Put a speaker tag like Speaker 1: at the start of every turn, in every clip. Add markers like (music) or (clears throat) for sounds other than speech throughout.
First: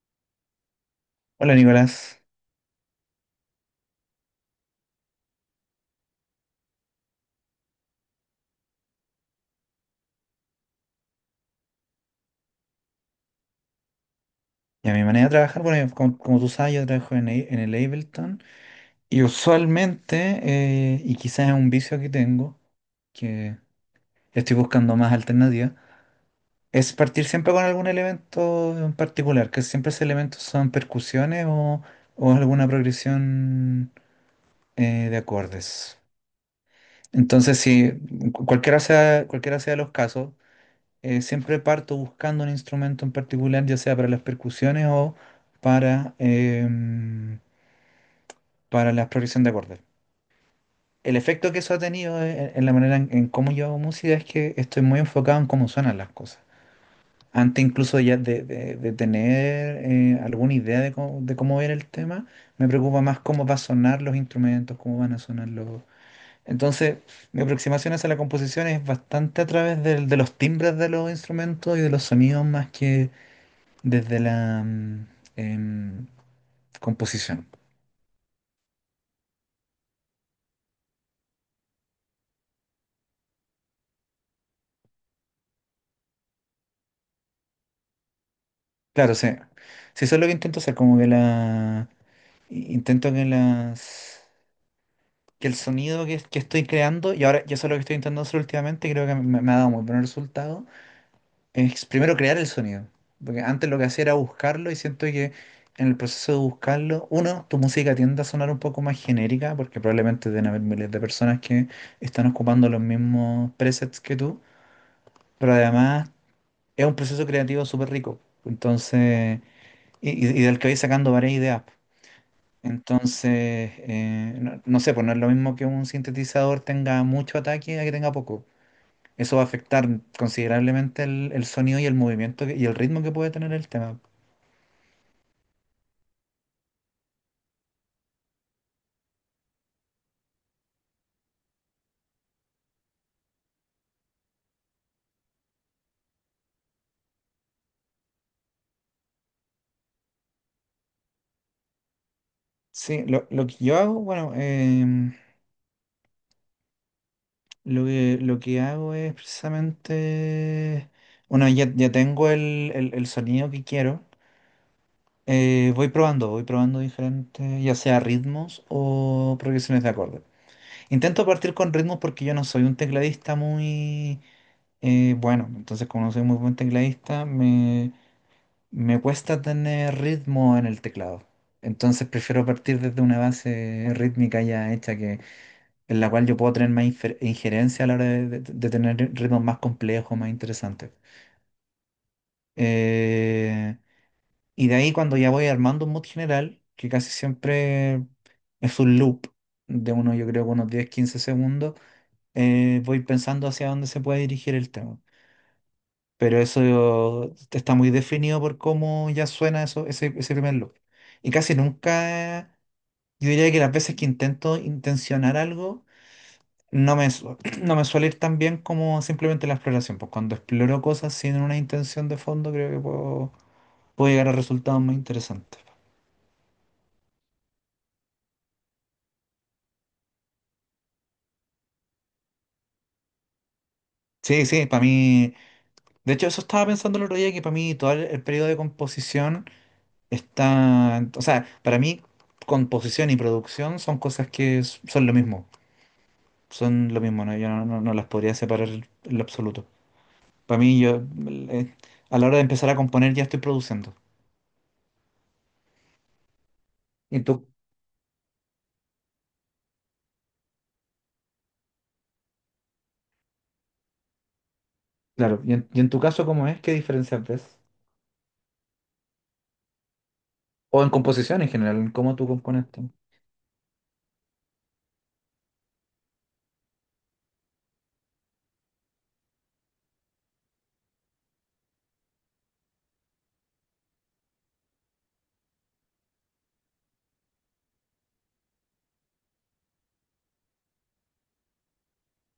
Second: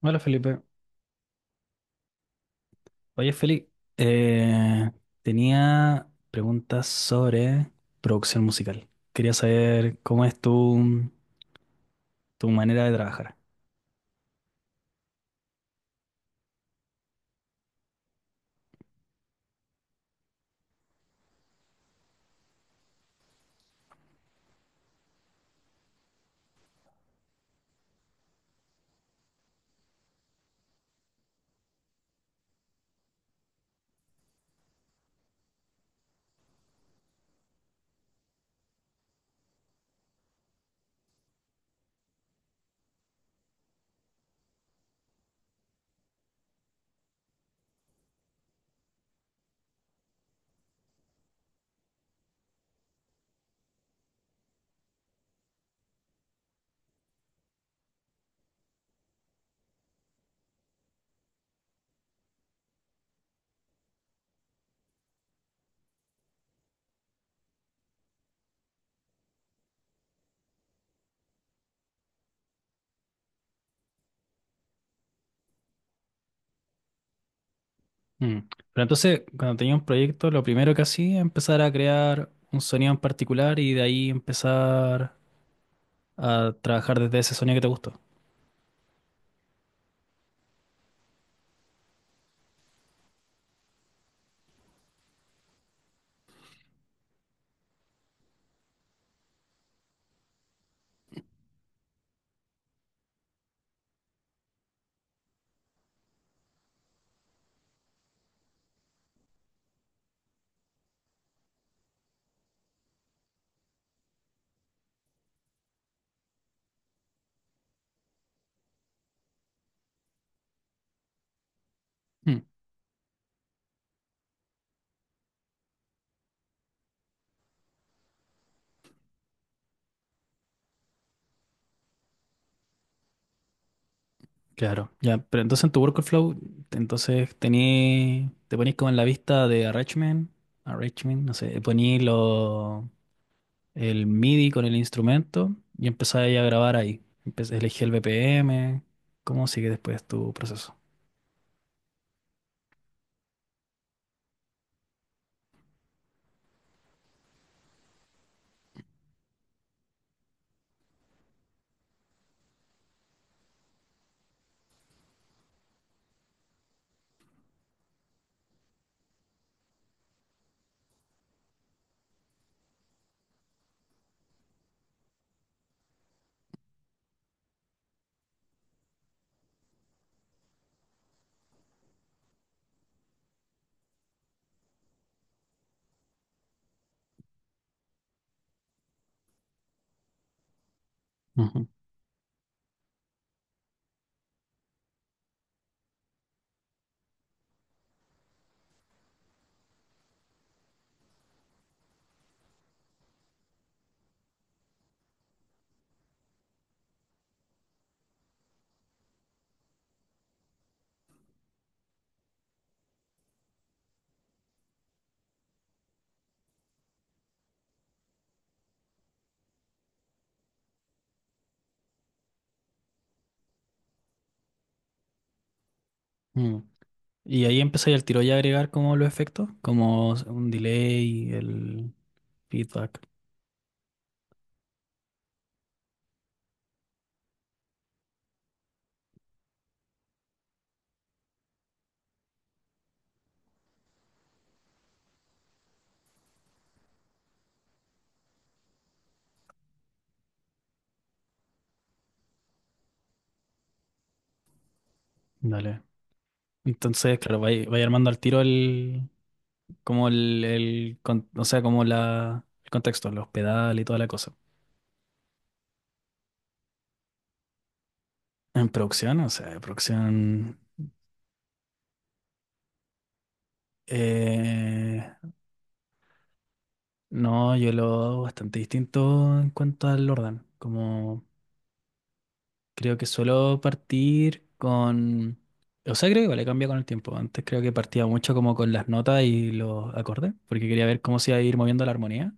Speaker 1: Hola Felipe.
Speaker 2: Hola, Nicolás.
Speaker 1: Oye Felipe, eh, tenía preguntas sobre producción musical. Quería saber cómo es tu manera de trabajar.
Speaker 2: Y a mi manera de trabajar, bueno, yo, como tú sabes, yo trabajo en el Ableton y usualmente, y quizás es un vicio que tengo, que estoy buscando más alternativas, es partir siempre con algún elemento en particular, que siempre esos elementos son percusiones o alguna progresión de acordes. Entonces, si cualquiera sea los casos, siempre parto buscando un instrumento en particular, ya sea para las percusiones o para, em, para la progresión de acordes. El efecto que eso ha tenido, en la manera en cómo yo hago música es que estoy muy enfocado en cómo suenan las cosas. Antes, incluso ya de tener, alguna idea de cómo era el tema, me preocupa más cómo va a sonar los instrumentos, cómo van a sonar los... Entonces, mi aproximación hacia la composición es bastante a través de los timbres de los instrumentos y de los sonidos más que desde la em, composición.
Speaker 1: Mm. Pero entonces, cuando tenía un proyecto, lo primero que hacía era empezar a crear un sonido en particular y de ahí empezar a trabajar desde ese sonido que te gustó.
Speaker 2: Claro, sí. Sí, eso es lo que intento hacer, como que la... intento que las... que el sonido que estoy creando, y ahora, y eso es lo que estoy intentando hacer últimamente, creo que me ha dado muy buen resultado, es primero crear el sonido. Porque antes lo que hacía era buscarlo y siento que en el proceso de buscarlo, uno, tu música tiende a sonar un poco más genérica, porque probablemente deben haber miles de personas que están ocupando los mismos presets que tú. Pero además es un proceso creativo súper rico. Entonces, y del que vais sacando varias ideas.
Speaker 1: Mm.
Speaker 2: Entonces, no sé, pues no es lo mismo que un sintetizador tenga mucho ataque a que tenga poco. Eso va a afectar considerablemente el sonido y el movimiento y el ritmo que puede tener el tema.
Speaker 1: Claro, ya. Pero entonces en tu workflow, entonces tení, te ponís como en la vista de arrangement, arrangement, no sé, poní los el MIDI con el instrumento y empezaba ahí a grabar ahí. Empecé, elegí el BPM, cómo sigue después tu proceso.
Speaker 2: Sí, lo que yo hago, bueno, lo que hago es precisamente, bueno, ya tengo el sonido que quiero. Voy probando, voy probando diferentes, ya sea ritmos o progresiones de acorde. Intento partir con ritmos porque yo no soy un tecladista muy, bueno, entonces como no soy muy buen tecladista, me cuesta tener ritmo en el teclado. Entonces prefiero partir desde una base rítmica ya hecha, que, en la cual yo puedo tener más injerencia a la hora de tener ritmos más complejos, más interesantes.
Speaker 1: Ujú.
Speaker 2: Eh, Y de ahí cuando ya voy armando un mood general, que casi siempre es un loop de uno, yo creo, unos 10 15 segundos, voy pensando hacia dónde se puede dirigir el tema. Pero eso está muy definido por cómo ya suena ese primer loop. Y casi nunca, yo diría que las veces que intento intencionar algo, no me, su- (clears throat) no me suele ir tan bien como simplemente la exploración. Pues cuando exploro cosas sin una intención de fondo, creo que puedo llegar a resultados más interesantes.
Speaker 1: Mm. Y ahí empecé al tiro ya a agregar como los efectos, como un delay, el feedback.
Speaker 2: Sí, sí, para mí. De hecho, eso estaba pensando el otro día, que para mí todo el periodo de composición está. O sea, para mí, composición y producción son cosas que son lo mismo. Son lo mismo, ¿no? Yo no las podría separar en lo absoluto. Para mí, yo, a la hora de empezar a componer, ya estoy produciendo.
Speaker 1: Dale. Entonces,
Speaker 2: Y
Speaker 1: claro,
Speaker 2: tú,
Speaker 1: vaya armando al tiro el, como el, o sea, como la, el contexto, los pedales y toda la cosa.
Speaker 2: claro, y en tu caso, ¿cómo es? ¿Qué diferencia ves?
Speaker 1: En producción, o sea, producción,
Speaker 2: O en composición en general, en cómo tú compones, tú.
Speaker 1: eh, no, yo lo hago bastante distinto en cuanto al orden. Como creo que suelo partir con... O sea, creo que vale, cambia con el tiempo. Antes creo que partía mucho como con las notas y los acordes, porque quería ver cómo se iba a ir moviendo la armonía.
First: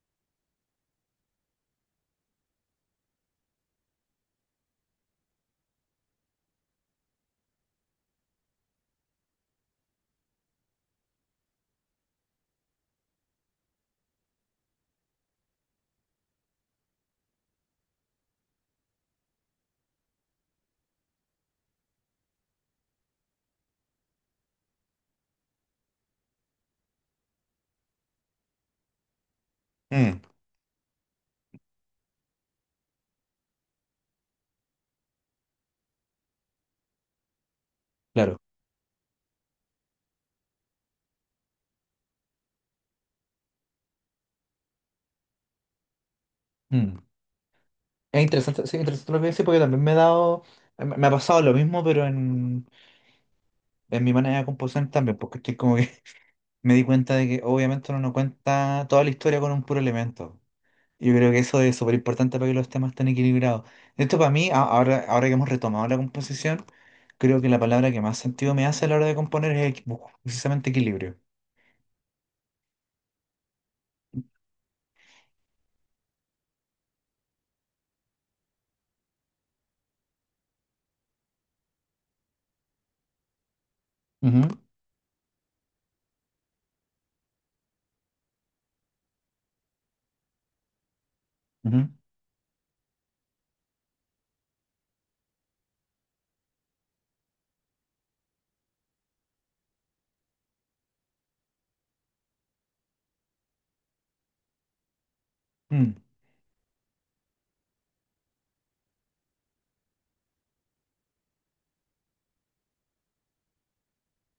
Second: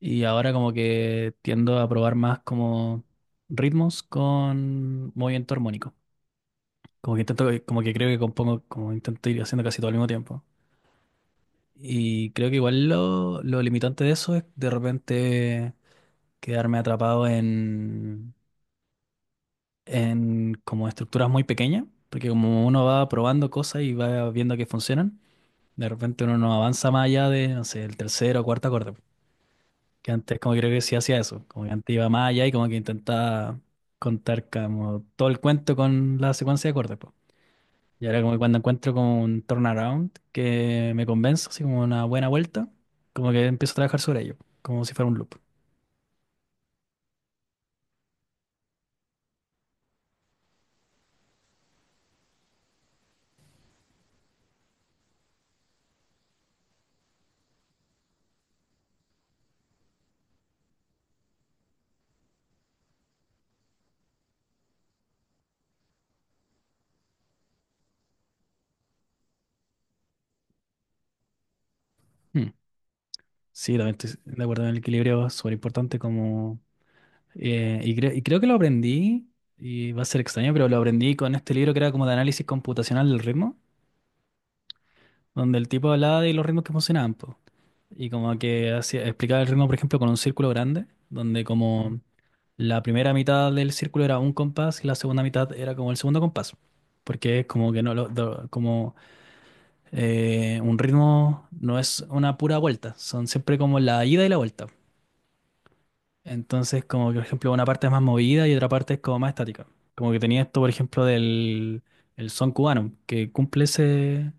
Speaker 1: Y ahora como que tiendo a probar más como ritmos con movimiento armónico. Como que intento, como que creo que compongo, como intento ir haciendo casi todo al mismo tiempo. Y creo que igual lo limitante de eso es de repente quedarme atrapado en como estructuras muy pequeñas, porque como uno va probando cosas y va viendo que funcionan, de repente uno no avanza más allá de, no sé, el tercero o cuarto acorde. Que
Speaker 2: Mm,
Speaker 1: antes como creo que sí hacía eso, como que antes iba más allá y como que intentaba contar como todo el cuento con la secuencia de acordes, po. Y ahora como que
Speaker 2: claro.
Speaker 1: cuando encuentro como un turnaround que me convence, así como una buena vuelta, como que empiezo a trabajar sobre ello, como si fuera un loop.
Speaker 2: Mm. Es interesante, sí, interesante lo que dices porque también me he dado, me ha pasado lo mismo, pero en mi manera de componer también, porque estoy como que (laughs) me di cuenta de que obviamente uno no cuenta toda la historia con un puro elemento. Yo creo que eso es súper importante para que los temas estén equilibrados. Esto para mí, ahora que hemos retomado la composición, creo que la palabra que más sentido me hace a la hora de componer es precisamente equilibrio.
Speaker 1: Hmm. Sí, también estoy de acuerdo en el equilibrio, es súper importante como... y creo que lo aprendí, y va a ser extraño, pero lo aprendí con este libro que era como de análisis computacional del ritmo,
Speaker 2: Ujú,
Speaker 1: donde el tipo hablaba de los ritmos que funcionaban, po. Y como que hacía, explicaba el ritmo, por ejemplo, con un círculo grande, donde
Speaker 2: ujú.
Speaker 1: como la primera mitad del círculo era un compás y la segunda mitad era como el segundo compás. Porque es como que no lo- do- como un ritmo no es una pura vuelta, son siempre como la ida y la vuelta.
Speaker 2: Mm,
Speaker 1: Entonces, como que, por ejemplo, una parte es más movida y otra parte es como más estática. Como que tenía esto, por ejemplo, del el son cubano, que cumple ese,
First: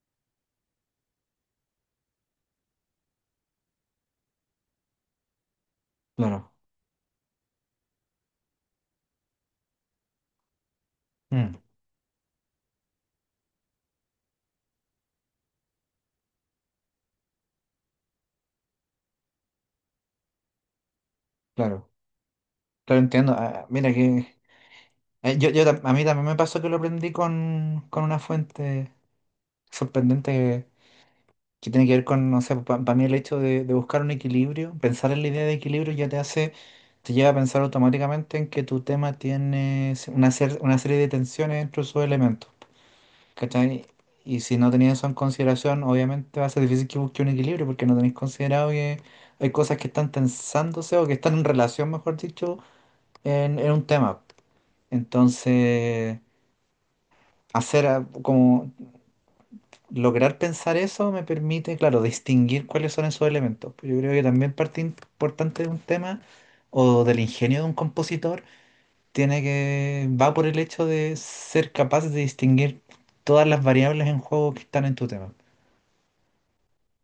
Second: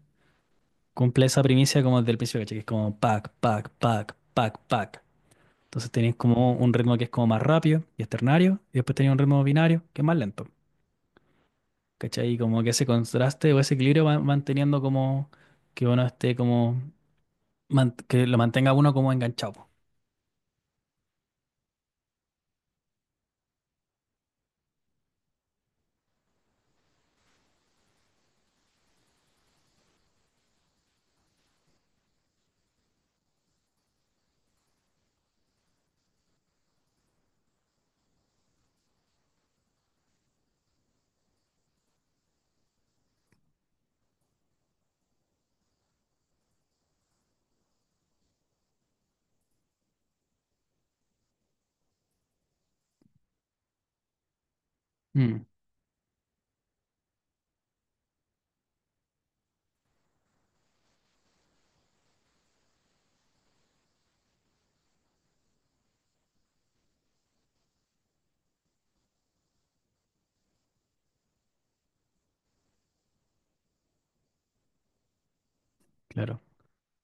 Speaker 1: cumple esa primicia como desde el principio, ¿cachai? Que es como pac, pac, pac, pac, pac. Entonces tenéis como
Speaker 2: claro.
Speaker 1: un ritmo que es como más rápido y es ternario, y después tenéis un ritmo binario que es más lento,
Speaker 2: Mm,
Speaker 1: ¿cachai? Y como que ese contraste o ese equilibrio va manteniendo como que uno esté como, que lo mantenga uno como enganchado, po.
Speaker 2: claro, claro, entiendo. Ah, ah, mira que, a mí también me pasó que lo aprendí con una fuente sorprendente que tiene que ver con, no sé, para mí el hecho de buscar un equilibrio. Pensar en la idea de equilibrio ya te hace, te lleva a pensar automáticamente en que tu tema tiene una serie de tensiones entre sus elementos, ¿cachai? Y si no tenías eso en consideración, obviamente va a ser difícil que busque un equilibrio porque no tenéis considerado que hay cosas que están tensándose o que están en relación, mejor dicho, en un tema.
Speaker 1: Mm,
Speaker 2: Entonces, como lograr pensar eso me permite, claro, distinguir cuáles son esos elementos. Pues yo creo que también parte importante de un tema o del ingenio de un compositor tiene que va por el hecho de ser capaz de distinguir todas las variables en juego que están en tu tema.
Speaker 1: claro.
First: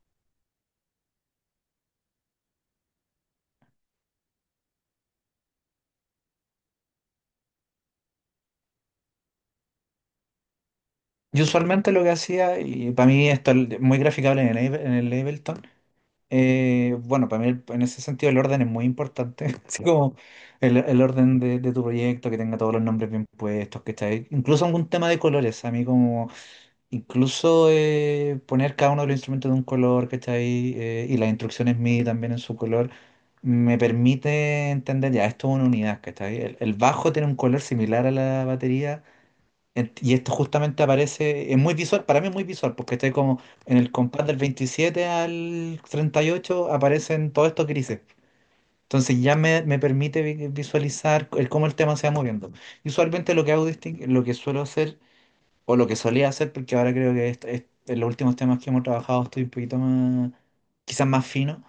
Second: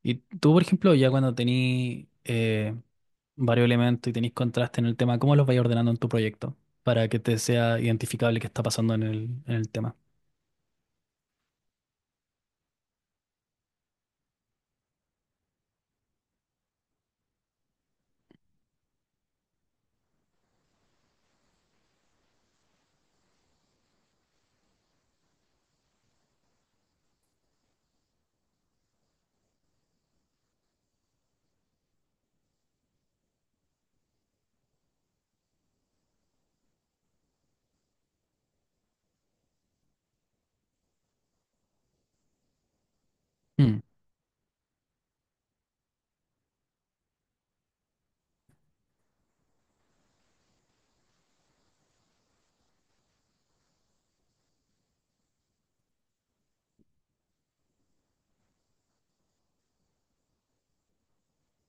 Speaker 1: Y tú, por ejemplo, ya cuando tenís varios elementos y tenís contraste en el tema, ¿cómo los vais ordenando en tu proyecto para que te sea identificable qué está pasando en el tema?
Speaker 2: Yo, usualmente lo que hacía, y para mí esto es muy graficable en el Ableton. Bueno, para mí en ese sentido el orden es muy importante, (laughs) así como el orden de tu proyecto, que tenga todos los nombres bien puestos, que está incluso algún tema de colores, a mí como incluso, poner cada uno de los instrumentos de un color, ¿cachai? Y las instrucciones MIDI también en su color, me permite entender, ya, esto es una unidad, ¿cachai? El bajo tiene un color similar a la batería, y esto justamente aparece, es muy visual, para mí es muy visual, porque está como en
Speaker 1: Mm,
Speaker 2: el compás del 27 al 38 aparecen todos estos grises. Entonces ya me permite visualizar cómo el tema se va moviendo. Y usualmente lo que suelo hacer o lo que solía hacer, porque ahora creo que en los últimos temas que hemos trabajado estoy un poquito más, quizás más fino,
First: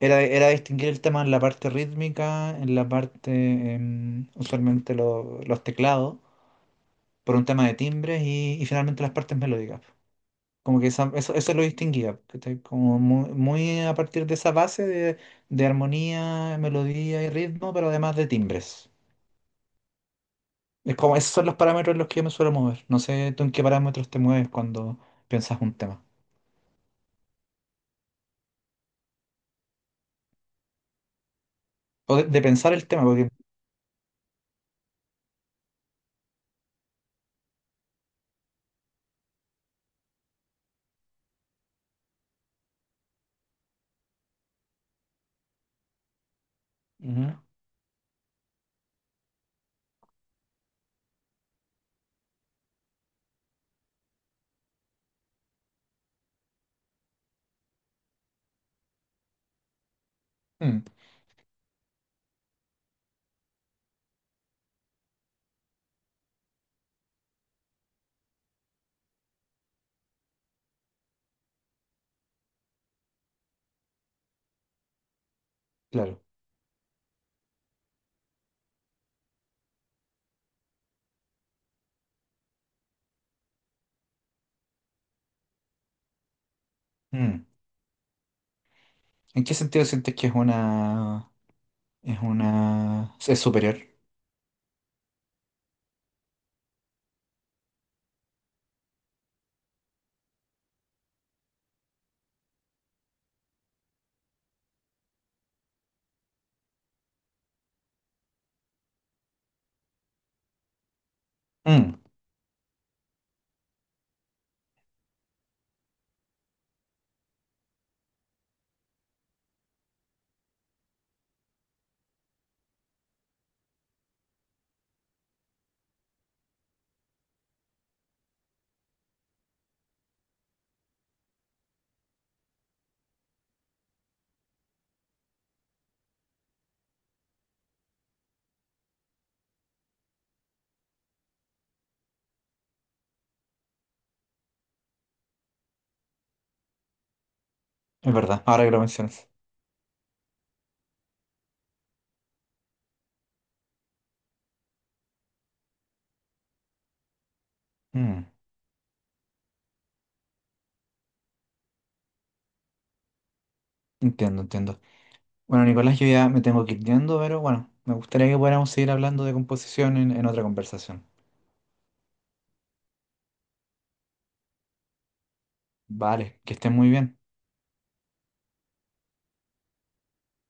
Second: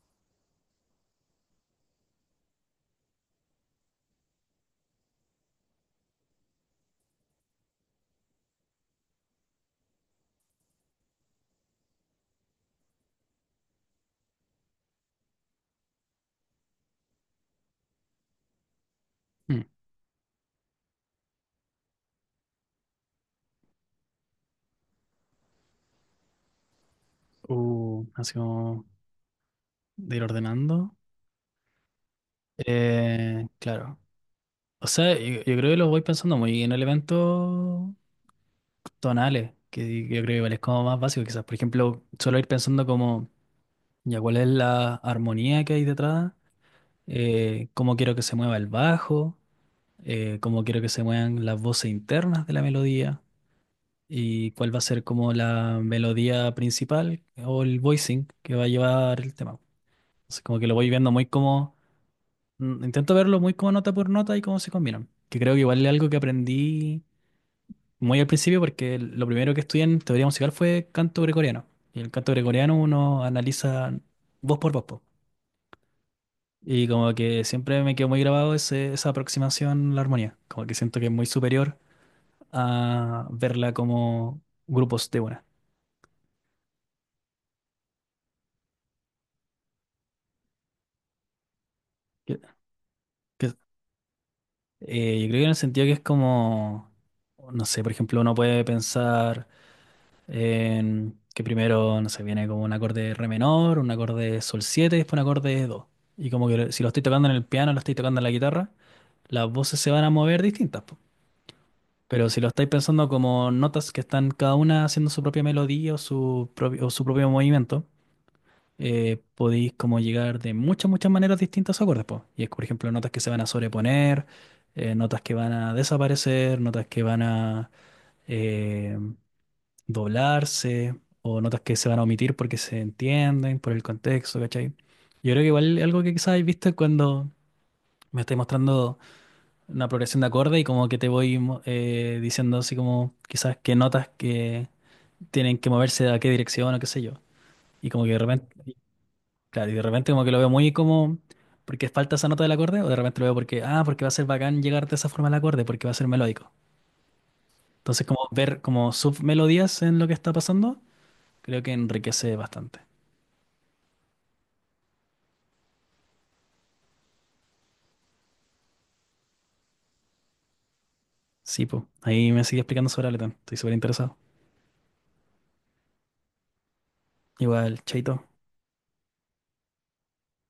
Speaker 2: era distinguir el tema en la parte rítmica, en la parte, usualmente los teclados, por un tema de timbres y finalmente las partes melódicas. Como que eso lo distinguía, ¿cachai? Como muy, muy a partir de esa base de armonía, melodía y ritmo, pero además de timbres.
Speaker 1: mm.
Speaker 2: Es como, esos son los parámetros en los que yo me suelo mover. No sé tú en qué parámetros te mueves cuando piensas un tema.
Speaker 1: Así como de ir ordenando.
Speaker 2: O de pensar el tema, porque...
Speaker 1: Claro. O sea, yo creo que los voy pensando muy en elementos tonales, que yo creo que igual es como más básico, quizás. Por ejemplo, solo ir pensando como, ya cuál es la armonía que hay detrás,
Speaker 2: Ujú.
Speaker 1: cómo quiero que se mueva el bajo, cómo quiero que se muevan las voces internas de la melodía y cuál va a ser como la melodía principal o el voicing que va a llevar el tema. Entonces, como que lo
Speaker 2: Mm,
Speaker 1: voy viendo muy como, mm, intento verlo muy como nota por nota y cómo se combinan, que creo que igual es algo que aprendí muy al principio porque lo primero que estudié en teoría musical fue canto gregoriano. Y el canto gregoriano uno analiza voz por voz, po.
Speaker 2: claro.
Speaker 1: Y como que siempre me quedó muy grabado esa aproximación a la armonía. Como que siento que es muy superior a verla como grupos de buenas.
Speaker 2: Mm. ¿En qué sentido sientes que es
Speaker 1: Que- que-
Speaker 2: superior?
Speaker 1: yo creo que en el sentido que es como, no sé, por ejemplo, uno puede pensar en que primero, no sé, viene como un acorde re menor, un acorde sol 7, y después un acorde do. Y como que si lo estoy tocando en el piano, lo estoy tocando en la guitarra, las voces se van a mover distintas, po.
Speaker 2: Mm,
Speaker 1: Pero si lo estáis pensando como notas que están cada una haciendo su propia melodía o su propio movimiento, podéis como llegar de muchas, muchas maneras distintas a acordes, po. Y es, por ejemplo, notas que se van a sobreponer, notas que van a desaparecer, notas que van a eh, doblarse, o notas que se van a omitir porque se entienden por el contexto, ¿cachai? Yo creo que igual algo que quizás habéis visto es cuando me estáis mostrando una progresión de acorde y como que te voy diciendo así como quizás qué notas que tienen que moverse a qué dirección o qué sé yo. Y como que
Speaker 2: es
Speaker 1: de
Speaker 2: verdad,
Speaker 1: repente...
Speaker 2: ahora que lo mencionas.
Speaker 1: Claro, y de repente como que lo veo muy como porque falta esa nota del acorde, o de repente lo veo porque, ah, porque va a ser bacán llegar de esa forma al acorde, porque va a ser melódico. Entonces, como
Speaker 2: Mm,
Speaker 1: ver como submelodías en lo que está pasando, creo que enriquece bastante.
Speaker 2: entiendo, entiendo. Bueno, Nicolás, yo ya me tengo que ir yendo, pero bueno, me gustaría que pudiéramos seguir hablando de composición en otra conversación.
Speaker 1: Sí, pues. Ahí me sigue explicando sobre Ableton. Estoy súper interesado.
Speaker 2: Vale, que estén muy bien.
Speaker 1: Igual, chaito.